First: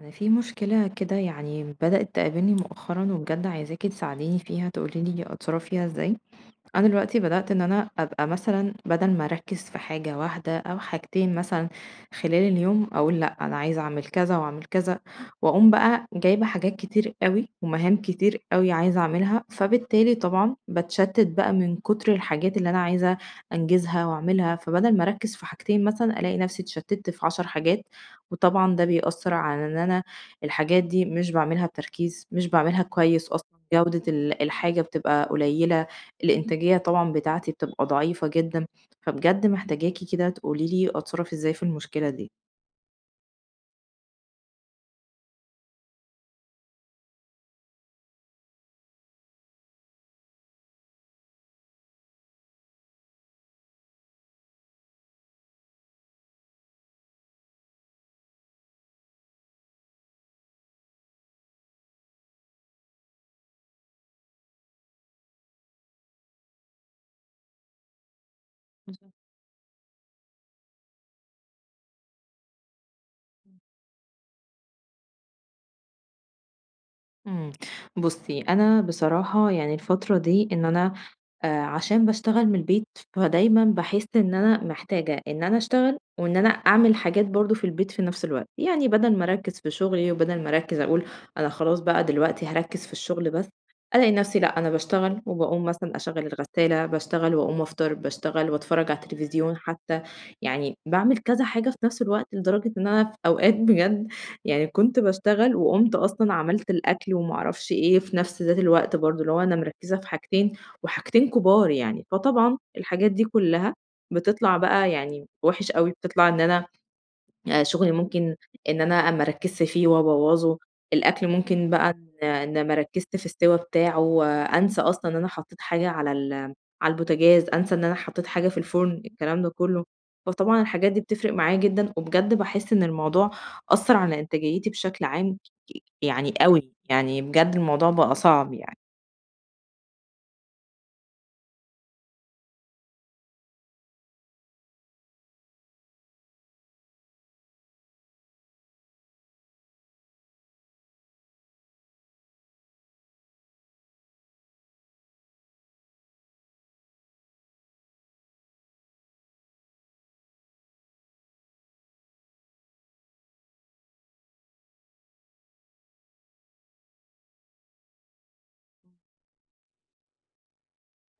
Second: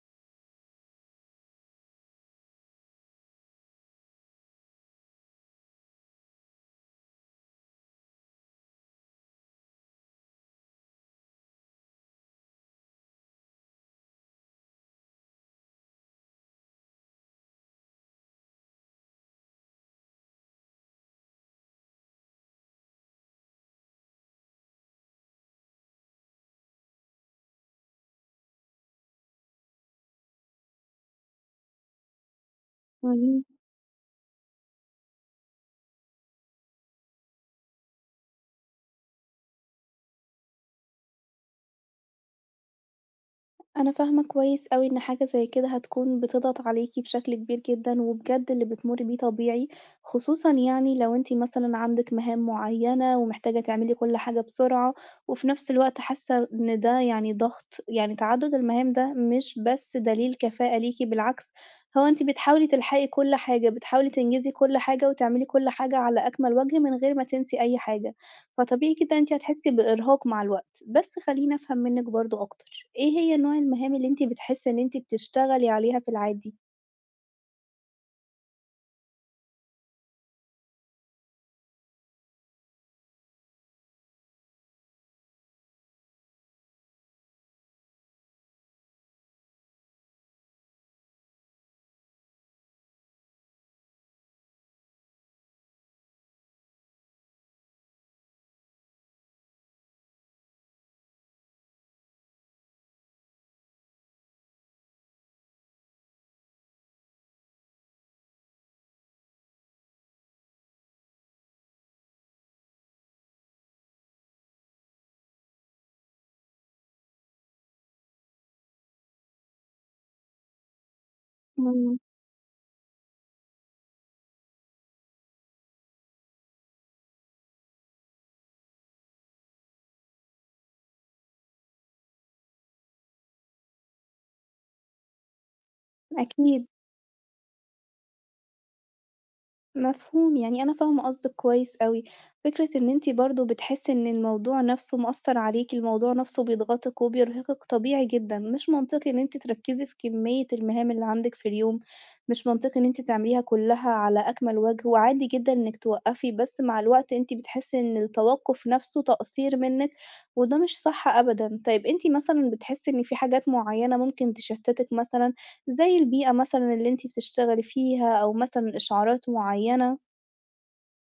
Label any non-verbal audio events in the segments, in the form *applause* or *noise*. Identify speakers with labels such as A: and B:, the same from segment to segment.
A: أنا في مشكلة كده يعني بدأت تقابلني مؤخرًا وبجد عايزاكِ تساعديني فيها، تقولي لي أتصرّف فيها إزاي. أنا دلوقتي بدأت إن أنا أبقى مثلًا بدل ما أركّز في حاجة واحدة أو حاجتين مثلًا خلال اليوم، أقول لأ، أنا عايزة أعمل كذا وأعمل كذا، وأقوم بقى جايبة حاجات كتير أوي ومهام كتير أوي عايزة أعملها، فبالتالي طبعًا باتشتت بقى من كتر الحاجات اللي أنا عايزة أنجزها وأعملها، فبدل ما أركّز في حاجتين مثلًا، ألاقي نفسي اتشتت في 10 حاجات، وطبعًا ده بيأثّر على إن أنا الحاجات دي مش باعملها بتركيز، مش باعملها كويس
B: اهم.
A: أصلًا، جودة الحاجة بتبقى قليلة. الإنتاجية طبعًا بتاعتي بتبقى ضعيفة جدًا، فبجد محتاجاكِ كده تقولي لي أتصرّف إزاي في المشكلة دي.
B: أنا فاهمة كويس أوي إن حاجة زي كده هتكون بتضغط عليكِ بشكل كبير جدًا، وبجد اللي بتمُرّي بيه طبيعي، خصوصًا يعني لو أنتِ مثلًا عندِك مهام معيّنة ومحتاجة تعملي كل حاجة بسرعة، وفي نفس الوقت حاسة إن ده يعني ضغط، يعني تعدُّد المهام ده مش بس دليل كفاءة ليكِ بالعكس، هو أنتِ بتحاولي تلحقي كل حاجة، بتحاولي تنجزي كل حاجة وتعملي كل حاجة على أكمل وجه من غير ما تنسي أي حاجة، فطبيعي جدًا أنتِ هتحسي بإرهاق مع الوقت. بس خلّيني أفهم منِّك برضه أكتر، إيه هي نوع المهام اللي أنتِ بتحسّي إن أنتِ بتشتغلي عليها في العادي؟
A: إمم، بُصّي، أنا بصراحة يعني الفترة دي إن أنا عشان باشتغل من البيت، فدايمًا باحس إن أنا محتاجة إن أنا أشتغل وإن أنا أعمل حاجات برضه في البيت في نفس الوقت، يعني بدل ما أركّز في شغلي وبدل ما أركّز أقول أنا خلاص بقى دلوقتي هاركّز في الشغل بس، ألاقي نفسي لأ، أنا باشتغل وباقوم مثلًا أشغّل الغسالة، باشتغل وأقوم أفطر، باشتغل وأتفرّج على التلفزيون حتى، يعني باعمل كذا حاجة في نفس الوقت لدرجة إن أنا في أوقات بجد يعني كنت باشتغل وقُمت أصلًا عملت الأكل وما أعرفش إيه في نفس ذات الوقت برضه، اللي هو أنا مركّزة في حاجتين وحاجتين كُبار يعني، فطبعًا الحاجات دي كلّها بتطلع بقى يعني وِحِش أوي، بتطلع إن أنا شغلي ممكن إن أنا ما أركّزش فيه وأبوّظه، الأكل ممكن بقى
B: إمم،
A: إن ما أركّزش في السِوَى بتاعه، آه، أنسى أصلًا إن أنا حطّيت حاجة على البوتاجاز، أنسى إن أنا حطّيت حاجة في الفُرن، الكلام ده كلّه. فطبعًا الحاجات دي بتفرق معايا جدًا، وبجد باحس إن الموضوع أثّر على إنتاجيتي بشكل عام يعني
B: أكيد.
A: أوي، يعني بجد الموضوع بقى صعب يعني.
B: مفهوم، يعني أنا فاهمة قصدِك كويس أوي، فكرة إن أنتِ برضه بتحسّي إن الموضوع نَفْسه مأثّر عليكِ، الموضوع نَفْسه بيضغطِك وبيرهقِك طبيعي جدًا، مش منطقي إن أنتِ تركّزي في كمية المهام اللي عندِك في اليوم، مش منطقي إن أنتِ تعمليها كلّها على أكمل وجه، وعادي جدًا إنِّك توقّفي، بس مع الوقت أنتِ بتحسّي إن التوقُّف نَفْسه تقصير منِّك، وده مش صح أبدًا. طيب أنتِ مثلًا بتحسّي إن في حاجات معيّنة ممكن تشتّتِك مثلًا؟ زي البيئة مثلًا اللي أنتِ بتشتغلي فيها أو مثلًا إشعارات معيّنة.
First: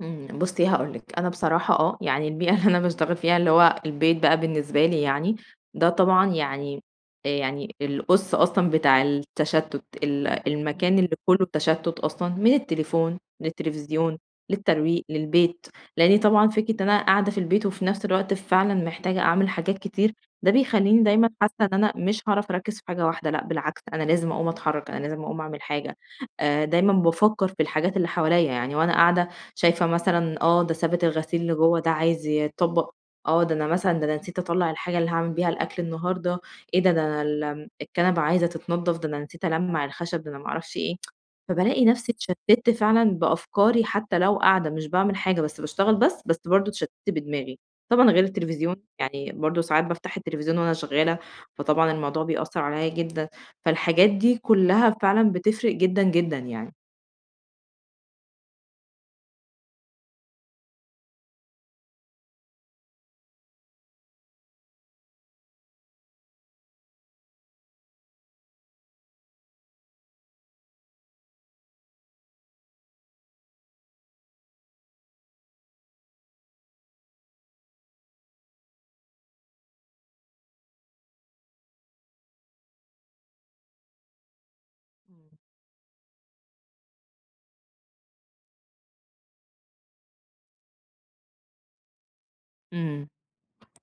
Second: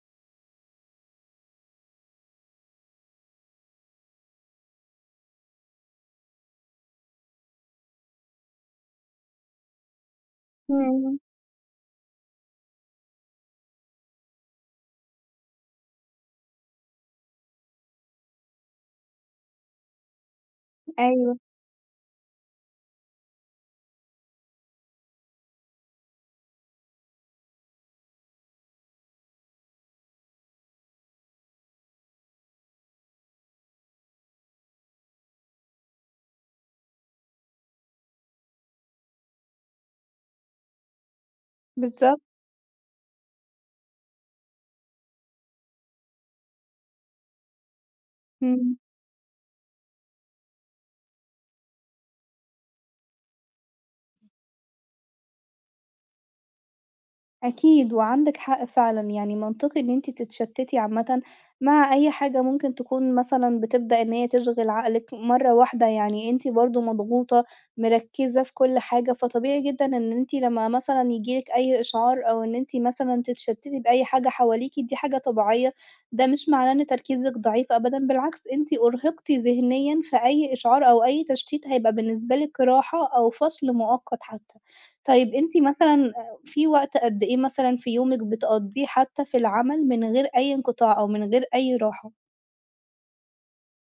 A: بُصّي هاقول لِك، أنا بصراحة آه، يعني البيئة اللي أنا باشتغل فيها اللي هو البيت بقى بالنسبة لي يعني، ده طبعًا يعني يعني القُص أصلًا بتاع التشتُّت، المكان اللي
B: إمم،
A: كلّه تشتُّت أصلًا، من التليفون، للتلفزيون، للترويق، للبيت، لإني طبعًا فكرة إن أنا قاعدة في البيت وفي نفس الوقت فعلًا محتاجة أعمل حاجات كتير، ده بيخلّيني دايمًا
B: أيوه،
A: حاسة إن أنا مش هاعرف أركّز في حاجة واحدة، لأ بالعكس أنا لازم أقوم أتحرّك، أنا لازم أقوم أعمل حاجة، دايمًا بافكّر في الحاجات اللي حواليّا، يعني وأنا قاعدة شايفة مثلًا آه، ده سابت الغسيل اللي جوّه ده عايز يتطبّق، آه، ده أنا مثلًا ده أنا نسيت أطلّع الحاجة اللي هاعمل بيها الأكل النهارده، إيه ده، ده أنا الكنبة عايزة تتنضّف، ده أنا نسيت ألمّع الخشب، ده أنا ما أعرفش إيه. فبالاقي نفسي
B: بالضبط،
A: اتشتِّت فعلًا بأفكاري حتى لو قاعدة مش باعمل حاجة بس باشتغل بس، بس برضه اتشتِّت بدماغي. طبعًا غير
B: إمم.
A: التلفزيون، يعني برضه ساعات بافتح التلفزيون وأنا شغّالة، فطبعًا الموضوع بيأثّر عليّا جدًا. فالحاجات دي كُلّها فعلًا بتفرق جدًا، جدًا يعني.
B: أكيد، وعندِك حق فعلًا، يعني منطقي إن أنتِ تتشتِّتي عامةً مع أي حاجة ممكن تكون مثلًا بتبدأ إن هي تشغِل عقلِك مرّة واحدة، يعني أنتِ برضه مضغوطة، مركِّزة في كل حاجة، فطبيعي جدًا إن أنتِ لمّا مثلًا ييجي لِك أي إشعار أو إن أنتِ مثلًا تتشتِّتي بأي حاجة حواليكِ، دي حاجة طبيعية، ده مش معناه إن تركيزِك ضعيف أبدًا، بالعكس أنتِ أُرهقتِ ذهنيًا، فأي إشعار أو أي تشتيت هيبقى بالنسبة لِك راحة أو فصل مؤقت حتى. طيب
A: إمم.
B: أنتِ مثلًا في وقت قد إيه مثلًا في يومِك بتقضّيه حتى في العمل من غير أي انقطاع أو من غير أي راحة؟
A: إمم.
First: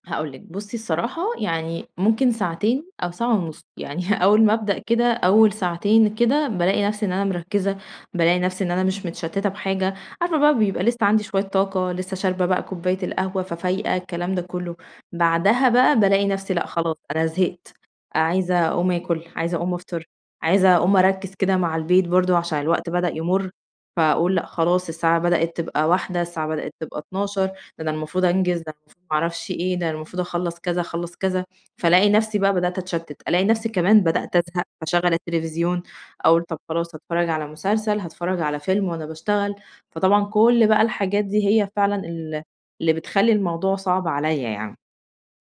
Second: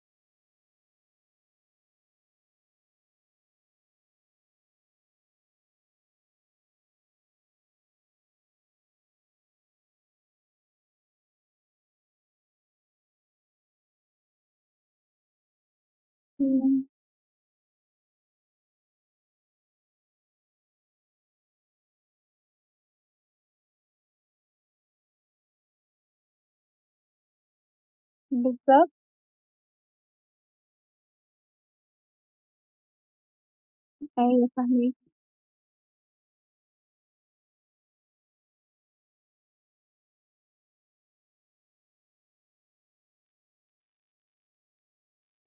A: هاقول لِك، بُصّي الصراحة يعني ممكن ساعتين أو ساعة ونُص، يعني *laughs* أول ما أبدأ كده أول ساعتين كده بالاقي نفسي إن أنا مركّزة، بالاقي نفسي إن أنا مش متشتتة بحاجة، عارفة بقى بيبقى لسه عندي شوية طاقة، لسه شاربة بقى كوباية القهوة ففايقة الكلام ده كلّه، بعدها بقى بالاقي نفسي لأ
B: إمم،
A: خلاص أنا زهقت، عايزة أقوم آكل، عايزة أقوم أفطر، عايزة أقوم أركّز كده مع البيت برضه عشان الوقت بدأ يمُر، فأقول لأ خلاص الساعة بدأت تبقى 13:00 الساعة بدأت تبقى 12:00 ده أنا المفروض أنجز، ده أنا
B: بالضبط،
A: المفروض ما أعرفش إيه، ده أنا المفروض أخلّص كذا، أخلّص كذا، فالاقي نفسي بقى بدأت أتشتت، ألاقي نفسي كمان بدأت
B: أيوه
A: أزهق،
B: فاهماكِ.
A: فاشغّل التلفزيون، أقول طب خلاص هاتفرّج على مسلسل، هاتفرّج على فيلم وأنا باشتغل، فطبعًا كل بقى الحاجات دي هي فعلًا اللي بتخلّي الموضوع صعب عليَّ يعني.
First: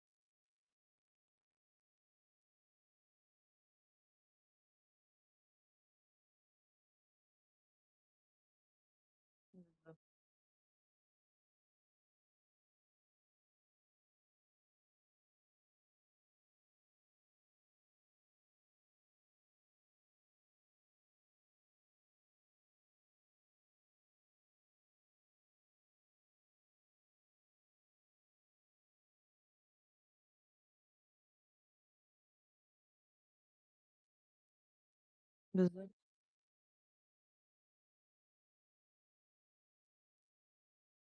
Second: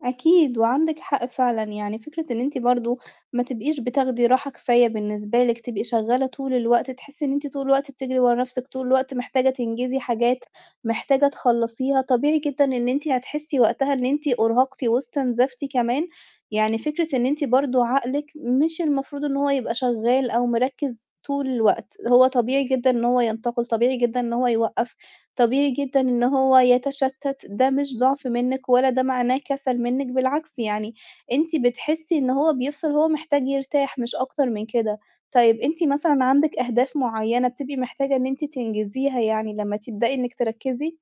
B: أكيد، وعندِك حق فعلًا، يعني فكرة إن أنتِ برضه ما تبقيش بتاخدي راحة كفاية بالنسبة لِك، تبقي شغالة طول الوقت، تحسي إن أنتِ طول الوقت بتجري ورا نفسِك، طول الوقت محتاجة تنجزي
A: بالضبط،
B: حاجات، محتاجة تخلّصيها، طبيعي جدًا إن أنتِ هتحسي وقتها إن أنتِ أُرهقتِ واستنزفتِ كمان، يعني فكرة إن أنتِ برضه عقلِك مش المفروض إن هو يبقى شغال أو مركّز طول الوقت، هو طبيعي جدًا إن هو ينتقل، طبيعي جدًا إن هو يوقّف. طبيعي جدًا إن هو يتشتت، ده مش ضعف منِّك ولا ده معناه كسل منِّك، بالعكس يعني أنتِ بتحسي إن هو بيفصل، هو محتاج يرتاح مش أكتر من كده. طيب أنتِ
A: بالضبط.
B: مثلًا عندِك أهداف معيّنة بتبقي محتاجة إن أنتِ تنجزيها يعني لمّا تبدئي إنِّك تركّزي؟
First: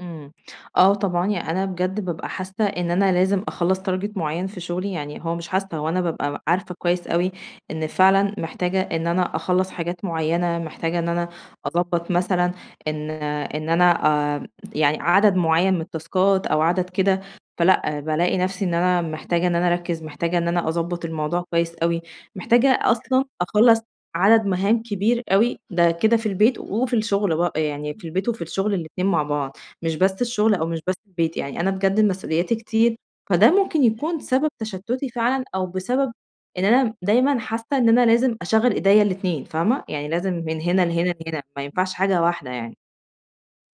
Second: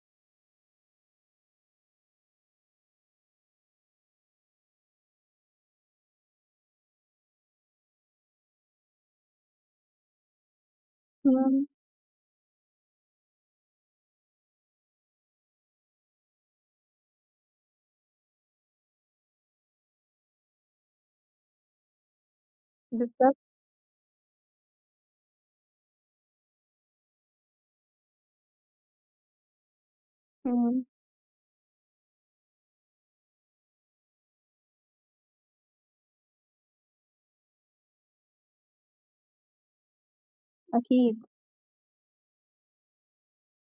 A: إمم. آه طبعًا، يعني أنا بجد بابقى حاسة إن أنا لازم أخلّص target معيّن في شغلي، يعني هو مش حاسة، هو أنا بابقى عارفة كويس أوي إن فعلًا محتاجة إن أنا أخلّص حاجات معيّنة، محتاجة إن أنا
B: إمم،
A: أضبّط مثلًا إن إن أنا آآ يعني عدد معيّن من التاسكات أو عدد كده، فلأ، بالاقي نَفْسي إن أنا محتاجة إن أنا أركّز، محتاجة إن أنا أضبّط الموضوع كويس أوي، محتاجة أصلًا
B: بالضبط،
A: أخلّص عدد مهام كبير أوي، ده كده في البيت وفي الشغل بقى، يعني في البيت وفي الشغل الاتنين مع بعض. مش بس الشغل أو مش
B: إمم،
A: بس البيت، يعني أنا بجد مسؤولياتي كتير، فده ممكن يكون سبب تشتُّتي فعلًا أو بسبب إن أنا دايمًا حاسة إن أنا لازم أشغّل إيديّا الاتنين فاهمة؟ يعني لازم من هنا لهنا
B: أكيد.
A: لهنا، ما ينفعش حاجة واحدة يعني.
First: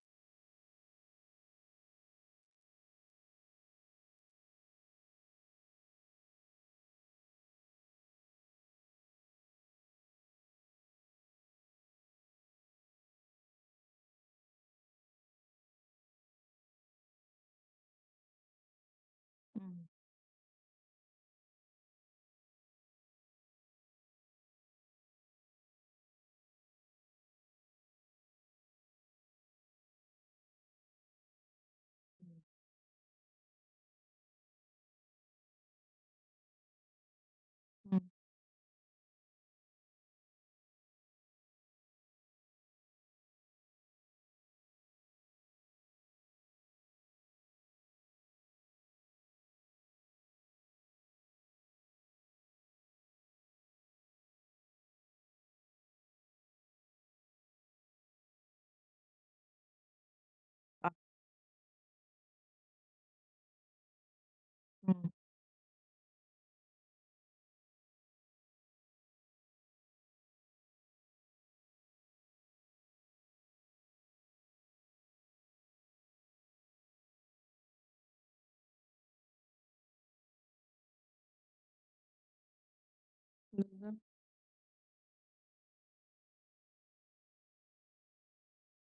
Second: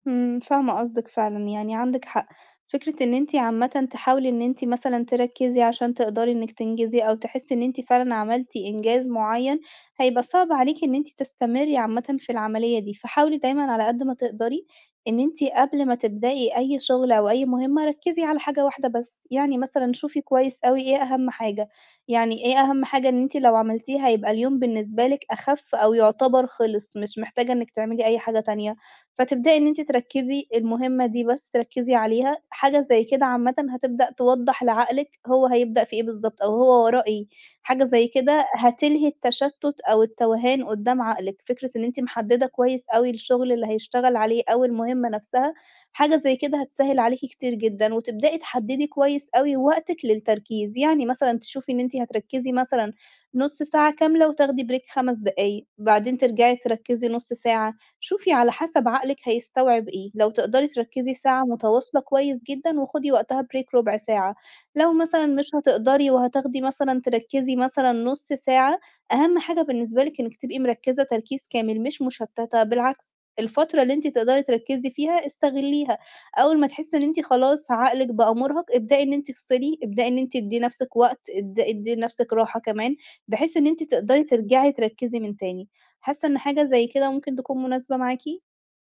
B: إمم، فاهمة قصدِك فعلًا، يعني عندِك حق، فكرة إن أنتِ عامةً تحاولي إن أنتِ مثلًا تركّزي عشان تقدري إنِّك تنجزي، أو تحسّي إن أنتِ فعلًا عملتِ إنجاز معيّن، هيبقى صعب عليكِ إن أنتِ تستمري عامةً في العملية دي، فحاولي دايمًا على قد ما تقدري إن أنتِ قبل ما تبدئي أي شغل أو أي مهمة ركّزي على حاجة واحدة بس، يعني
A: إمم،
B: مثلًا شوفي كويس أوي إيه أهم حاجة، يعني إيه أهم حاجة إن أنتِ لو عملتيها يبقى اليوم بالنسبة لِك أخف أو يُعتبر خلص، مش محتاجة إنِّك تعملي أي حاجة تانية. فتبدئي إن أنتِ تركّزي المهمة دي بس، تركّزي عليها، حاجة زي كده عامةً هتبدأ توضّح لعقلِك هو هيبدأ في إيه بالضبط، أو هو وراه إيه، حاجة
A: إمم،
B: زي كده هتلهي التشتُّت أو التوهان قدّام عقلِك، فكرة إن أنتِ محدّدة كويس أوي الشغل اللي هيشتغل عليه أو المهمة نفْسها، حاجة زي كده هتسهّل عليكِ كتير جدًا، وتبدئي تحدّدي كويس أوي وقتِك للتركيز، يعني مثلًا تشوفي إن أنتِ هتركّزي مثلًا نُص ساعة كاملة وتاخدي break 5 دقايق، بعدين ترجعي تركّزي نُص ساعة. شوفي على حسب عقلِك هيستوعب إيه، لو تقدري
A: صح.
B: تركّزي ساعة متواصلة كويس جدًا وخُدي وقتها break رُبع ساعة، لو
A: إمم،
B: مثلًا مش هتقدري وهتاخدي مثلًا تركّزي مثلًا نُص ساعة، أهم حاجة بالنسبة لِك إنِّك تبقي مركّزة تركيز كامل مش مُشتّتة، بالعكس الفترة اللي أنتِ تقدري تركّزي فيها استغلّيها، أول ما تحسّي إن أنتِ خلاص عقلِك بقى مُرهَق، ابدئي إن أنتِ افصلي، ابدئي إن أنتِ ادّي نَفْسِك وقت، ادّي لنَفْسِك راحة كمان، بحيث إن أنتِ
A: بالضبط.
B: تقدري ترجعي تركّزي من تاني. حاسة إن حاجة زي كده ممكن تكون مناسبة معاكِ؟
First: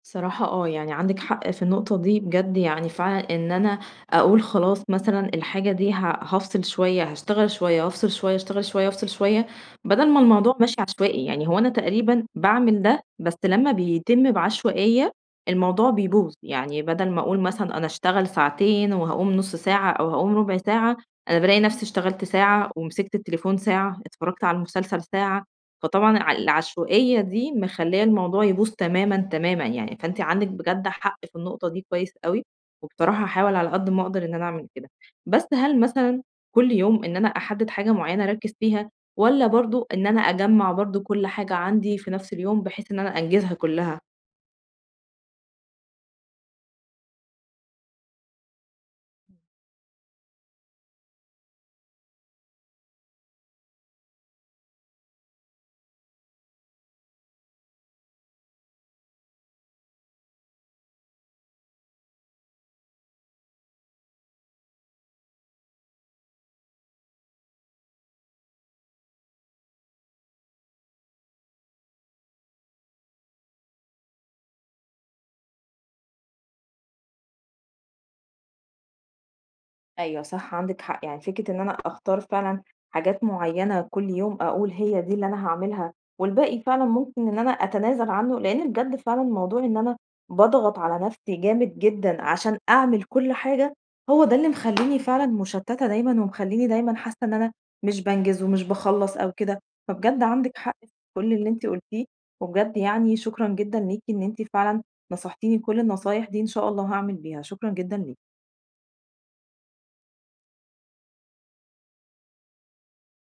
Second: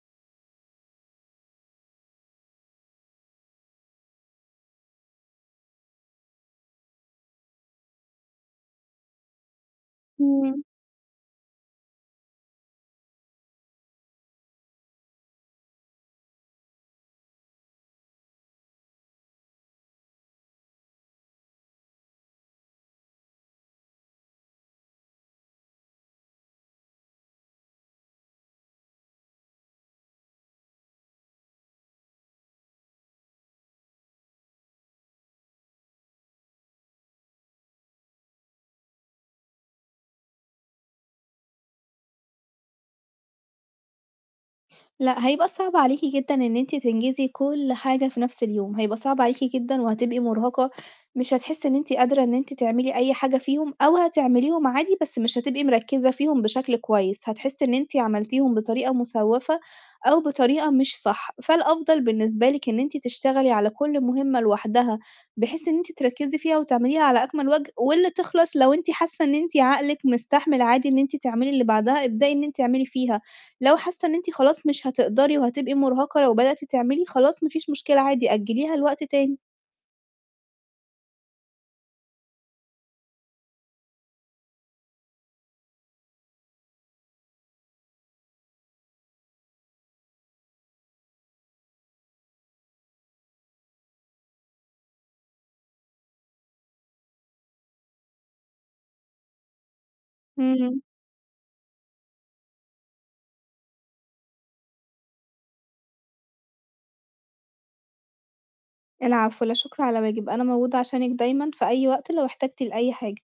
A: صراحة آه، يعني عندِك حق في النقطة دي بجد يعني فعلًا إن أنا أقول خلاص مثلًا الحاجة دي هافصل شوية، هاشتغل شوية، وأفصل شوية، أشتغل شوية، وأفصل شوية، بدل ما الموضوع
B: إمم،
A: ماشي عشوائي، يعني هو أنا تقريبًا باعمل ده بس لمّا بيتم بعشوائية الموضوع بيبوظ، يعني بدل ما أقول مثلًا أنا هاشتغل ساعتين وهاقوم نُص ساعة أو هاقوم ربع ساعة، أنا بالاقي نفسي اشتغلت ساعة ومسكت التليفون ساعة، اتفرجت على المسلسل ساعة، فطبعًا ع العشوائية دي مخلّية الموضوع يبوظ تمامًا، تمامًا يعني، فأنتِ عندِك بجد حق في النقطة دي كويس أوي، وبصراحة هاحاول على قد ما أقدر إن أنا أعمل كده. بس هل مثلًا كل يوم إن أنا أحدد حاجة معيّنة أركّز فيها والّا برضه إن أنا أجمّع برضه كل حاجة عندي في نفس اليوم بحيث إن أنا أنجزها كلها؟
B: لأ، هيبقى صعب عليكِ جدًا إن أنتِ تنجزي كل حاجة في نفس اليوم، هيبقى صعب عليكِ جدًا وهتبقي مرهقة، مش هتحسي إن أنتِ قادرة إن أنتِ تعملي أي حاجة فيهم، أو هتعمليهم عادي بس مش هتبقي مركزة فيهم بشكل كويس، هتحسي إن أنتِ عملتيهم بطريقة مسوفة أو بطريقة مش صح، فالأفضل بالنسبة لِك إن أنتِ تشتغلي على كل مهمة لوحدها، بحيث إن أنتِ تركزي فيها وتعمليها على أكمل وجه، واللي تخلص لو أنتِ حاسة إن أنتِ عقلِك مستحمل عادي إن أنتِ تعملي اللي بعدها، ابدئي إن أنتِ اعملي فيها. لو حاسة إن أنتِ خلاص مش هتقدري وهتبقي مرهقة لو بدأتِ تعملي، خلاص ما فيش مشكلة عادي أجّليها لوقت تاني.
A: أيوه صح عندِك حق، يعني فكرة إن أنا أختار فعلًا حاجات معيّنة كل يوم أقول هي دي اللي أنا هاعملها، والباقي فعلًا ممكن إن أنا أتنازل عنه، لإن بجد فعلًا موضوع إن أنا باضغط على نفسي جامد جدًا عشان أعمل كل حاجة، هو ده اللي مخلّيني فعلًا مشتتة دايمًا، ومخلّيني دايمًا حاسة إن أنا مش بانجز ومش باخلّص أو كده، فبجد عندِك حق
B: إمم.
A: في كل اللي أنتِ قُلتيه، وبجد يعني شكرًا جدًا ليكِ إن أنتِ فعلًا نصحتيني كل النصايح دي، إن شاء الله هاعمل بيها، شكرًا جدًا ليكِ.
B: العفو، لا شكر على واجب، أنا موجودة عشانِك دايمًا في أي وقت لو احتجتِ لأي حاجة.